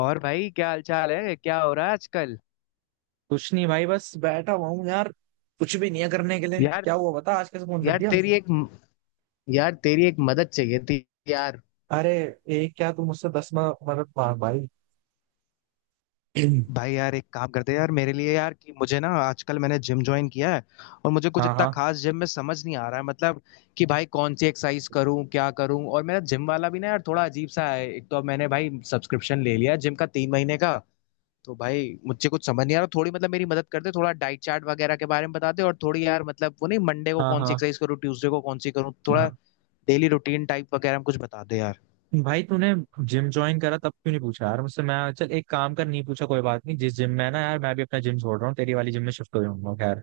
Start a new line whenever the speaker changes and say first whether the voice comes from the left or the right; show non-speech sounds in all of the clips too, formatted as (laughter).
left: और भाई क्या हाल चाल है क्या हो रहा है आजकल?
right: कुछ नहीं भाई, बस बैठा हुआ हूँ यार। कुछ भी नहीं है करने के लिए।
left: यार,
right: क्या हुआ, बता, आज कैसे फोन कर
left: यार
right: दिया?
left: तेरी एक यार तेरी एक मदद चाहिए थी यार।
right: अरे, एक क्या, तू मुझसे 10 मदद मांग भाई।
left: भाई
right: (clears throat)
left: यार एक काम करते हैं यार मेरे लिए यार, कि मुझे ना आजकल मैंने जिम ज्वाइन किया है। और मुझे कुछ
right: हाँ
left: इतना
right: हाँ।
left: खास जिम में समझ नहीं आ रहा है, मतलब कि भाई कौन सी एक्सरसाइज करूं, क्या करूं? और मेरा जिम वाला भी ना यार थोड़ा अजीब सा है। एक तो अब मैंने भाई सब्सक्रिप्शन ले लिया है जिम का तीन महीने का। तो भाई मुझे कुछ समझ नहीं आ रहा थोड़ी, मतलब मेरी मदद करते, थोड़ा डाइट चार्ट वगैरह के बारे में बताते, और थोड़ी यार मतलब वो नहीं, मंडे को कौन सी
right: हाँ
left: एक्सरसाइज करूँ, ट्यूसडे को कौन सी करूँ, थोड़ा
right: हाँ।
left: डेली रूटीन टाइप वगैरह में कुछ बता दे यार।
right: भाई तूने जिम ज्वाइन करा तब क्यों नहीं पूछा यार मुझसे? मैं, चल एक काम कर, नहीं पूछा कोई बात नहीं, जिस जिम में है ना यार, मैं भी अपना जिम छोड़ रहा हूँ, तेरी वाली जिम में शिफ्ट हो जाऊंगा। खैर,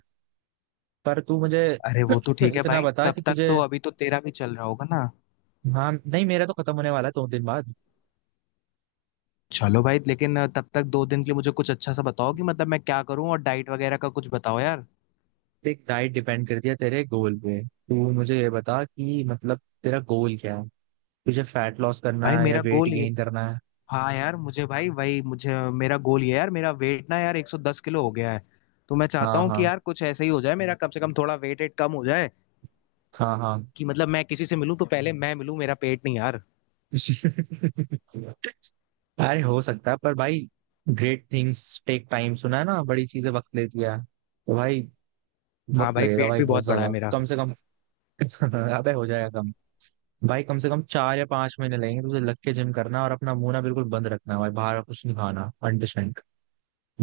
right: पर तू मुझे
left: अरे वो तो
right: (clears throat)
left: ठीक है
right: इतना
left: भाई,
right: बता
left: तब
right: कि
left: तक
right: तुझे।
left: तो अभी तो तेरा भी चल रहा होगा ना।
right: हाँ, नहीं मेरा तो खत्म होने वाला है 2 दिन बाद।
left: चलो भाई लेकिन तब तक दो दिन के लिए मुझे कुछ अच्छा सा बताओ कि मतलब मैं क्या करूं, और डाइट वगैरह का कुछ बताओ यार।
right: देख, डाइट डिपेंड करती है तेरे गोल पे। तू मुझे ये बता कि मतलब तेरा गोल क्या है? तुझे फैट लॉस करना
left: भाई
right: है या
left: मेरा
right: वेट
left: गोल ये
right: गेन करना है?
left: हाँ, यार मुझे भाई वही मुझे मेरा गोल ये है यार, मेरा वेट ना यार 110 किलो हो गया है। तो मैं चाहता
right: हाँ
left: हूँ कि
right: हाँ।
left: यार कुछ ऐसा ही हो जाए मेरा, कम से कम थोड़ा वेट वेट कम हो जाए।
right: हाँ हाँ।
left: कि मतलब मैं किसी से मिलूं तो पहले मैं मिलूं, मेरा पेट नहीं यार।
right: (laughs) अरे हो सकता है पर भाई, ग्रेट थिंग्स टेक टाइम, सुना है ना? बड़ी चीजें वक्त लेती है, तो भाई
left: हाँ
right: वक्त
left: भाई
right: लगेगा
left: पेट
right: भाई,
left: भी
right: बहुत
left: बहुत बड़ा है
right: ज्यादा,
left: मेरा।
right: कम से कम। (laughs) अबे हो जाएगा कम। भाई कम से कम 4 या 5 महीने लगेंगे तुझे लग के जिम करना, और अपना मुंह ना बिल्कुल बंद रखना भाई, बाहर का कुछ नहीं खाना। अंडरस्टैंड?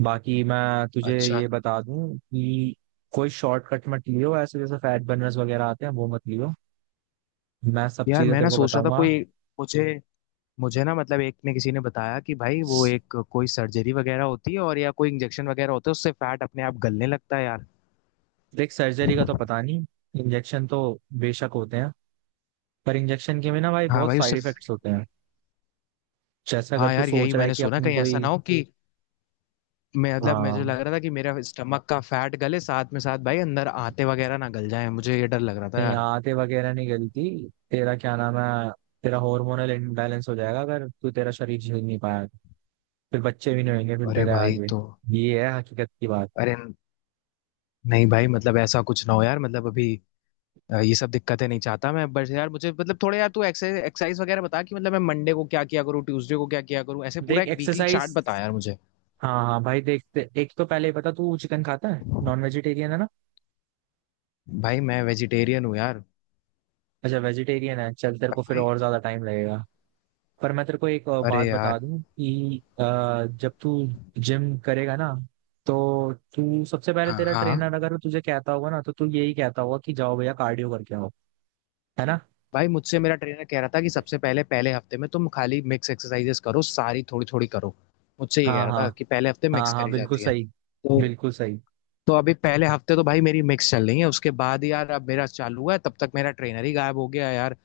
right: बाकी मैं तुझे
left: अच्छा
right: ये बता दूं कि कोई शॉर्टकट मत लियो, ऐसे जैसे फैट बर्नर्स वगैरह आते हैं वो मत लियो। मैं सब
left: यार
right: चीजें
left: मैं ना
right: तेरे को
left: सोच रहा था
right: बताऊंगा।
left: कोई। मुझे मुझे ना, मतलब एक ने किसी ने बताया कि भाई वो एक कोई सर्जरी वगैरह होती है, और या कोई इंजेक्शन वगैरह होता है, उससे फैट अपने आप गलने लगता है यार।
right: देख, सर्जरी का तो पता नहीं, इंजेक्शन तो बेशक होते हैं, पर इंजेक्शन के भी ना भाई
left: हाँ
right: बहुत
left: भाई उससे।
right: साइड इफेक्ट्स होते हैं। जैसे अगर
left: हाँ
right: तू
left: यार यही
right: सोच रहा है
left: मैंने
right: कि
left: सुना,
right: अपनी
left: कहीं ऐसा
right: कोई।
left: ना हो कि मैं मतलब मुझे
right: हाँ,
left: लग रहा था कि मेरा स्टमक का फैट गले, साथ में साथ भाई अंदर आते वगैरह ना गल जाए, मुझे ये डर लग रहा था
right: नहीं
left: यार।
right: आते वगैरह नहीं गलती। तेरा क्या नाम है। तेरा हार्मोनल इम्बैलेंस हो जाएगा अगर तू, तेरा शरीर झेल नहीं पाया तो। फिर बच्चे भी नहीं होंगे फिर
left: अरे
right: तेरे
left: भाई
right: आगे।
left: तो
right: ये है हकीकत की बात।
left: अरे, नहीं भाई मतलब ऐसा कुछ ना हो यार, मतलब अभी ये सब दिक्कतें नहीं चाहता मैं। बस यार मुझे मतलब थोड़े, यार तू एक्सरसाइज एक्सरसाइज वगैरह बता कि मतलब मैं मंडे को क्या किया करूँ, ट्यूसडे को क्या किया करूँ, ऐसे पूरा
right: देख
left: एक वीकली चार्ट
right: एक्सरसाइज।
left: बता यार मुझे।
right: हाँ हाँ भाई देखते, एक तो पहले ही बता, तू चिकन खाता है, नॉन वेजिटेरियन है ना?
left: भाई मैं वेजिटेरियन हूँ यार।
right: अच्छा, वेजिटेरियन है, चल तेरे
left: पर
right: को फिर
left: भाई
right: और ज्यादा टाइम लगेगा। पर मैं तेरे को एक
left: अरे
right: बात बता
left: यार
right: दूं कि जब तू जिम करेगा ना, तो तू सबसे पहले,
left: हाँ
right: तेरा
left: हाँ
right: ट्रेनर अगर तुझे कहता होगा ना, तो तू यही कहता होगा कि जाओ भैया कार्डियो करके आओ। है ना?
left: भाई, मुझसे मेरा ट्रेनर कह रहा था कि सबसे पहले पहले हफ्ते में तुम खाली मिक्स एक्सरसाइजेस करो, सारी थोड़ी थोड़ी करो। मुझसे ये कह
right: हाँ
left: रहा
right: हाँ।
left: था कि पहले हफ्ते
right: हाँ
left: मिक्स
right: हाँ
left: करी
right: बिल्कुल
left: जाती है।
right: सही।
left: तो
right: बिल्कुल सही।
left: तो अभी पहले हफ्ते तो भाई मेरी मिक्स चल रही है, उसके बाद यार अब मेरा चालू हुआ है तब तक मेरा ट्रेनर ही गायब हो गया यार।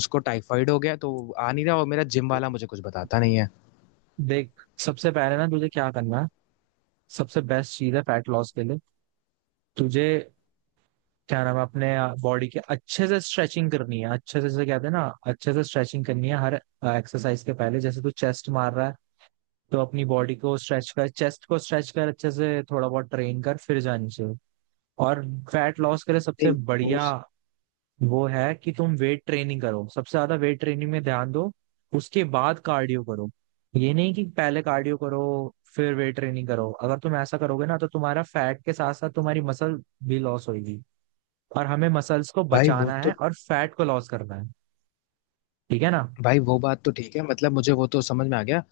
left: उसको टाइफाइड हो गया तो आ नहीं रहा, और मेरा जिम वाला मुझे कुछ बताता नहीं है।
right: देख सबसे पहले ना तुझे क्या करना है, सबसे बेस्ट चीज है फैट लॉस के लिए, तुझे क्या नाम है अपने बॉडी के, अच्छे से स्ट्रेचिंग करनी है। अच्छे से, जैसे कहते हैं ना, अच्छे से स्ट्रेचिंग करनी है हर एक्सरसाइज के पहले। जैसे तू चेस्ट मार रहा है, तो अपनी बॉडी को स्ट्रेच कर, चेस्ट को स्ट्रेच कर, अच्छे से थोड़ा बहुत ट्रेन कर, फिर जानी चाहिए। और फैट लॉस के लिए सबसे
left: नहीं, वो
right: बढ़िया वो है कि तुम वेट ट्रेनिंग करो, सबसे ज्यादा वेट ट्रेनिंग में ध्यान दो, उसके बाद कार्डियो करो। ये नहीं कि पहले कार्डियो करो फिर वेट ट्रेनिंग करो, अगर तुम ऐसा करोगे ना तो तुम्हारा फैट के साथ साथ तुम्हारी मसल भी लॉस होगी। और हमें मसल्स को
left: भाई वो
right: बचाना
left: तो
right: है और फैट को लॉस करना है। ठीक है ना?
left: भाई वो बात तो ठीक है, मतलब मुझे वो तो समझ में आ गया।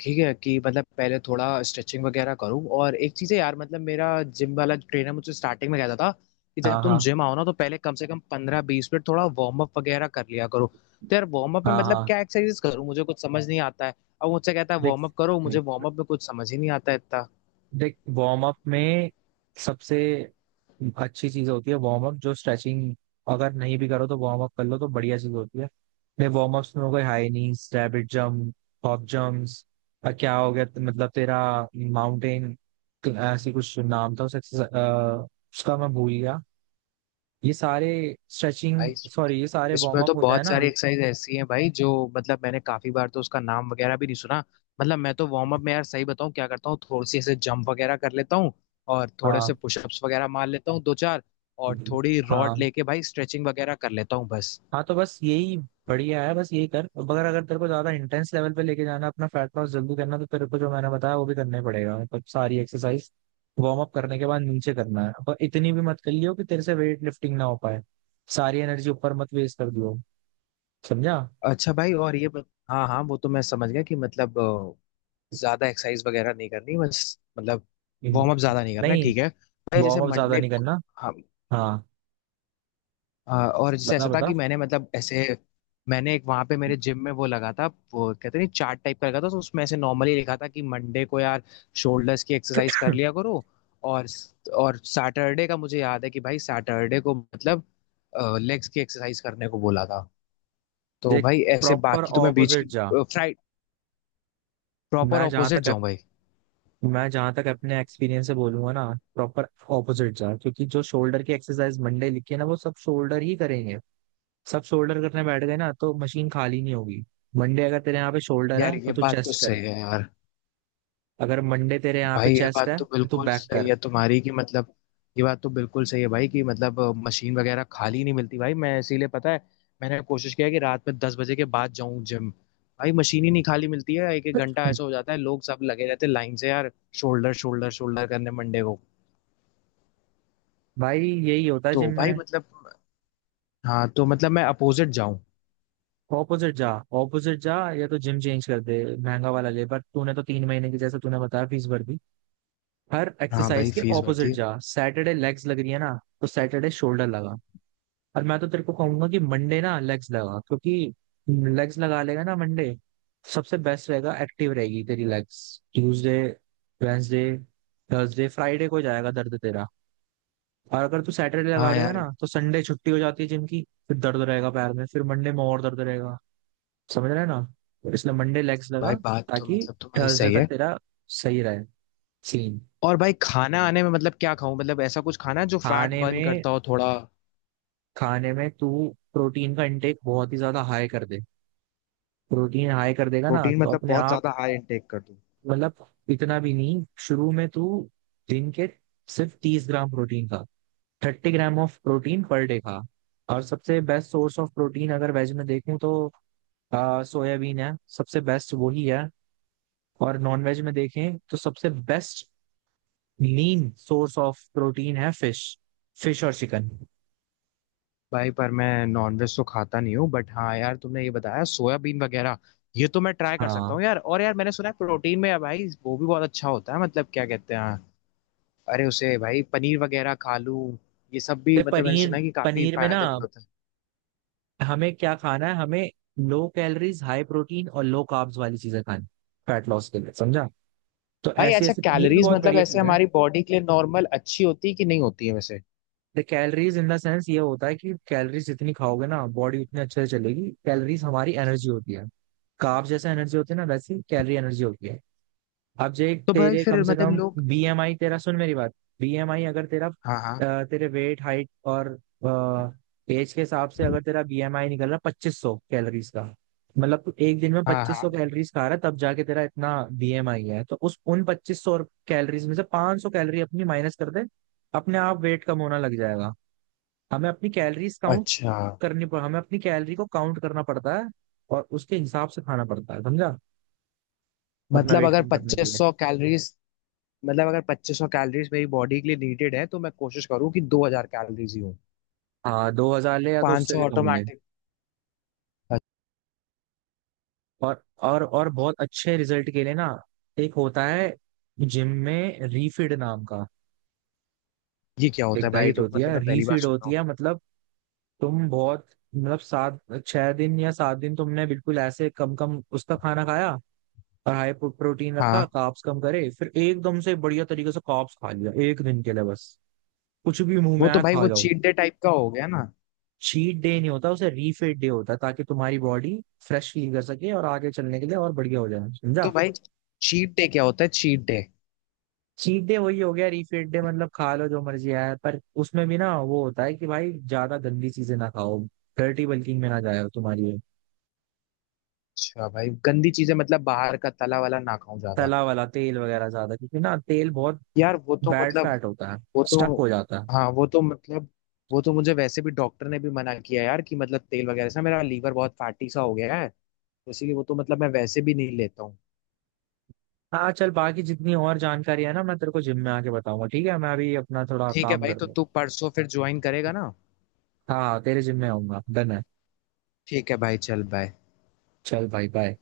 left: ठीक है कि मतलब पहले थोड़ा स्ट्रेचिंग वगैरह करूँ, और एक चीज़ है यार मतलब मेरा जिम वाला ट्रेनर मुझे स्टार्टिंग में कहता था कि जब
right: हाँ
left: तुम
right: हाँ।
left: जिम आओ ना तो पहले कम से कम पंद्रह बीस मिनट थोड़ा वार्म अप वगैरह कर लिया करो। तो यार वार्म अप में
right: हाँ
left: मतलब
right: हाँ।
left: क्या एक्सरसाइज करूँ, मुझे कुछ समझ नहीं आता है। अब मुझसे कहता है
right: देख
left: वार्म अप करो, मुझे वार्म अप में कुछ समझ ही नहीं आता है इतना।
right: देख वार्म अप में सबसे अच्छी चीज होती है। वार्म अप जो स्ट्रेचिंग अगर नहीं भी करो तो वार्म अप कर लो, तो बढ़िया चीज होती है। मेरे वार्म अप्स में हो गए high knees, rabbit jump, hop jumps, और क्या हो गया मतलब तेरा माउंटेन, ऐसी कुछ नाम था उस उसका मैं भूल गया। ये सारे स्ट्रेचिंग,
left: भाई
right: सॉरी, ये सारे
left: इसमें
right: वार्म अप
left: तो
right: हो जाए
left: बहुत
right: ना।
left: सारी एक्सरसाइज ऐसी हैं भाई जो, मतलब मैंने काफी बार तो उसका नाम वगैरह भी नहीं सुना। मतलब मैं तो वार्म अप में यार सही बताऊं क्या करता हूँ, थोड़ी सी ऐसे जंप वगैरह कर लेता हूँ, और थोड़े से
right: हाँ
left: पुशअप्स वगैरह मार लेता हूँ दो चार, और थोड़ी रॉड
right: हाँ।
left: लेके भाई स्ट्रेचिंग वगैरह कर लेता हूँ बस।
right: हाँ तो बस यही बढ़िया है, बस यही कर। मगर अगर तेरे को ज्यादा इंटेंस लेवल पे लेके जाना, अपना फैट लॉस जल्दी करना, तो तेरे को जो मैंने बताया वो भी करना ही पड़ेगा, मतलब सारी एक्सरसाइज वार्म अप करने के बाद नीचे करना है। पर इतनी भी मत कर लियो कि तेरे से वेट लिफ्टिंग ना हो पाए, सारी एनर्जी ऊपर मत वेस्ट कर दियो। समझा?
left: अच्छा भाई और ये हाँ हाँ, वो तो मैं समझ गया कि मतलब ज्यादा एक्सरसाइज वगैरह नहीं करनी बस, मतलब वार्म अप
right: हम्म।
left: ज्यादा नहीं करना।
right: नहीं,
left: ठीक है भाई, जैसे
right: वार्म अप ज्यादा
left: मंडे।
right: नहीं करना। हाँ,
left: और जैसे
right: बता
left: ऐसा था
right: बता।
left: कि मैंने मतलब ऐसे मैंने एक वहां पे मेरे जिम में वो लगा था, वो कहते नहीं चार्ट टाइप का लगा था, तो उसमें ऐसे नॉर्मली लिखा था कि मंडे को यार शोल्डर्स की एक्सरसाइज कर लिया करो। और और सैटरडे का मुझे याद है कि भाई सैटरडे को मतलब लेग्स की एक्सरसाइज करने को बोला था। तो
right: देख
left: भाई ऐसे
right: प्रॉपर
left: बाकी तो मैं बीच
right: ऑपोजिट
left: की
right: जा।
left: फ्राइड, प्रॉपर
right: मैं जहां
left: ऑपोजिट
right: तक
left: जाऊं भाई?
right: मैं जहां तक अपने एक्सपीरियंस से बोलूंगा ना, प्रॉपर ऑपोजिट जा, क्योंकि जो शोल्डर की एक्सरसाइज मंडे लिखी है ना वो सब शोल्डर ही करेंगे। सब शोल्डर करने बैठ गए ना तो मशीन खाली नहीं होगी। मंडे अगर तेरे यहाँ पे शोल्डर
left: यार
right: है
left: ये
right: तो तू
left: बात तो
right: चेस्ट कर।
left: सही है यार।
right: अगर मंडे तेरे यहाँ पे
left: भाई ये
right: चेस्ट
left: बात
right: है
left: तो
right: तो तू
left: बिल्कुल
right: बैक
left: सही
right: कर।
left: है तुम्हारी कि मतलब, ये बात तो बिल्कुल सही है भाई कि मतलब मशीन वगैरह खाली नहीं मिलती भाई, मैं इसीलिए पता है मैंने कोशिश किया है कि रात में दस बजे के बाद जाऊं जिम। भाई मशीन ही नहीं खाली मिलती है, एक एक घंटा ऐसा हो
right: (clears throat)
left: जाता है, लोग सब लगे रहते हैं लाइन से यार। शोल्डर शोल्डर शोल्डर करने मंडे को।
right: भाई यही होता है जिम
left: तो भाई
right: में।
left: मतलब हाँ, तो मतलब मैं अपोजिट जाऊं।
right: ऑपोजिट जा। ऑपोजिट जा, या तो जिम चेंज कर दे, महंगा वाला ले, पर तूने तो 3 महीने की, जैसे तूने बताया, फीस भर दी। हर
left: हाँ भाई
right: एक्सरसाइज के
left: फीस भरती
right: ऑपोजिट
left: है।
right: जा। सैटरडे लेग्स लग रही है ना, तो सैटरडे शोल्डर लगा। और मैं तो तेरे को कहूंगा कि मंडे ना लेग्स लगा, क्योंकि लेग्स लगा लेगा ना मंडे, सबसे बेस्ट रहेगा, एक्टिव रहेगी तेरी legs. Tuesday, Wednesday, Thursday, Friday को जाएगा दर्द तेरा। और अगर तू सैटरडे लगा
left: हाँ
right: देगा
left: यार।
right: ना तो संडे छुट्टी हो जाती है जिम की, फिर दर्द रहेगा पैर में, फिर मंडे में और दर्द रहेगा। समझ रहे हैं ना? तो इसलिए मंडे लेग्स
left: भाई
right: लगा,
left: बात तो
right: ताकि
left: मतलब तुम्हारी
right: थर्सडे
left: सही है।
right: तक तेरा सही रहे सीन।
left: और भाई खाना आने में मतलब क्या खाऊं, मतलब ऐसा कुछ खाना है जो फैट
right: खाने
left: बर्न
right: में,
left: करता हो थोड़ा?
right: खाने में तू प्रोटीन का इंटेक बहुत ही ज्यादा हाई कर दे। प्रोटीन हाई कर देगा ना
left: प्रोटीन
right: तो
left: मतलब
right: अपने
left: बहुत
right: आप।
left: ज्यादा हाई इनटेक कर दूं?
right: मतलब इतना भी नहीं, शुरू में तू दिन के सिर्फ 30 ग्राम प्रोटीन खा, 30 ग्राम ऑफ प्रोटीन पर डे खा। और सबसे बेस्ट सोर्स ऑफ प्रोटीन, अगर वेज में देखूं तो सोयाबीन है, सबसे बेस्ट वही है। और नॉन वेज में देखें तो सबसे best lean source of protein है फिश, फिश और चिकन।
left: भाई पर मैं नॉनवेज तो खाता नहीं हूँ, बट हाँ यार तुमने ये बताया सोयाबीन वगैरह, ये तो मैं ट्राई कर सकता
right: हाँ,
left: हूँ यार। और यार मैंने सुना है प्रोटीन में भाई वो भी बहुत अच्छा होता है, मतलब क्या कहते हैं, अरे उसे भाई पनीर वगैरह खा लूं, ये सब भी
right: तो
left: मतलब मैंने
right: पनीर,
left: सुना है कि काफी
right: पनीर में ना,
left: फायदेमंद होता है।
right: हमें क्या खाना है, हमें लो कैलोरीज, हाई प्रोटीन और लो कार्ब्स वाली चीजें खानी फैट लॉस के लिए, समझा? तो
left: भाई
right: ऐसे
left: अच्छा
right: ऐसे पनीर भी
left: कैलोरीज
right: बहुत
left: मतलब
right: बढ़िया
left: ऐसे
right: चीज है।
left: हमारी बॉडी के लिए नॉर्मल अच्छी होती है कि नहीं होती है वैसे?
right: The calories in the sense ये होता है कि कैलोरीज जितनी खाओगे ना बॉडी उतनी अच्छे से चलेगी। कैलोरीज हमारी एनर्जी होती है। कार्ब जैसा एनर्जी होती है ना, वैसी कैलोरी एनर्जी होती है। अब जे
left: तो भाई
right: तेरे
left: फिर
right: कम से
left: मतलब
right: कम
left: लोग।
right: बीएमआई, तेरा सुन मेरी बात, बीएमआई अगर तेरा
left: हाँ हाँ,
right: तेरे वेट, हाइट और एज के हिसाब से अगर तेरा बीएमआई निकल रहा 2,500 कैलोरीज का, मतलब तू एक दिन में
left: हाँ
right: पच्चीस सौ
left: हाँ,
right: कैलोरीज खा रहा है तब जाके तेरा इतना बीएमआई है, तो उस उन 2,500 कैलोरीज में से 500 कैलोरी अपनी माइनस कर दे, अपने आप वेट कम होना लग जाएगा। हमें अपनी कैलोरीज काउंट
left: अच्छा,
right: करनी पड़, हमें अपनी कैलोरी को काउंट करना पड़ता है और उसके हिसाब से खाना पड़ता है, समझा? अपना
left: मतलब
right: वेट
left: अगर
right: कम करने के
left: पच्चीस
right: लिए।
left: सौ कैलोरीज, मतलब अगर 2500 कैलोरीज मेरी बॉडी के लिए नीडेड है तो मैं कोशिश करूँ कि 2000 कैलोरीज ही हो,
right: हाँ, 2,000 ले या तो उससे
left: 500
right: भी कम ले।
left: ऑटोमेटिक।
right: और बहुत अच्छे रिजल्ट के लिए ना, एक होता है जिम में रीफीड नाम का,
left: ये क्या होता
right: एक
left: है भाई, ये
right: डाइट
left: तो
right: होती
left: मतलब
right: है
left: मैं पहली बार
right: रीफीड
left: सुन रहा
right: होती
left: हूँ।
right: है, मतलब तुम बहुत, मतलब सात, 6 दिन या 7 दिन तुमने बिल्कुल ऐसे कम कम उसका खाना खाया और हाई प्रोटीन रखा,
left: हाँ
right: कार्ब्स कम करे, फिर एकदम से बढ़िया तरीके से कार्ब्स खा लिया एक दिन के लिए बस, कुछ भी मुंह
left: वो
right: में
left: तो
right: आया
left: भाई
right: खा
left: वो
right: जाओ।
left: चीट डे टाइप का हो गया ना।
right: चीट डे नहीं होता उसे, रीफीड डे होता है, ताकि तुम्हारी बॉडी फ्रेश फील कर सके और आगे चलने के लिए और बढ़िया हो जाए, समझा?
left: तो भाई चीट डे क्या होता है चीट डे?
right: चीट डे वही हो गया रीफीड डे, मतलब खा लो जो मर्जी आया, पर उसमें भी ना वो होता है कि भाई ज्यादा गंदी चीजें ना खाओ, डर्टी बल्किंग में ना जाए तुम्हारी।
left: अच्छा भाई गंदी चीजें मतलब बाहर का तला वाला ना खाऊं ज्यादा?
right: तला वाला, तेल वगैरह ज्यादा, क्योंकि ना तेल बहुत
left: यार, वो तो
right: बैड
left: मतलब
right: फैट होता है,
left: वो तो
right: स्टक हो जाता है।
left: हाँ, वो तो मुझे वैसे भी डॉक्टर ने भी मना किया यार कि मतलब तेल वगैरह से मेरा लीवर बहुत फैटी सा हो गया है, तो इसीलिए वो तो मतलब मैं वैसे भी नहीं लेता हूँ।
right: हाँ चल, बाकी जितनी और जानकारी है ना मैं तेरे को जिम में आके बताऊंगा, ठीक है? मैं अभी अपना थोड़ा
left: ठीक है
right: काम
left: भाई,
right: कर
left: तो
right: लूँ।
left: तू परसों फिर ज्वाइन करेगा ना?
right: हाँ तेरे जिम में आऊंगा, डन है।
left: ठीक है भाई चल बाय।
right: चल भाई, बाय।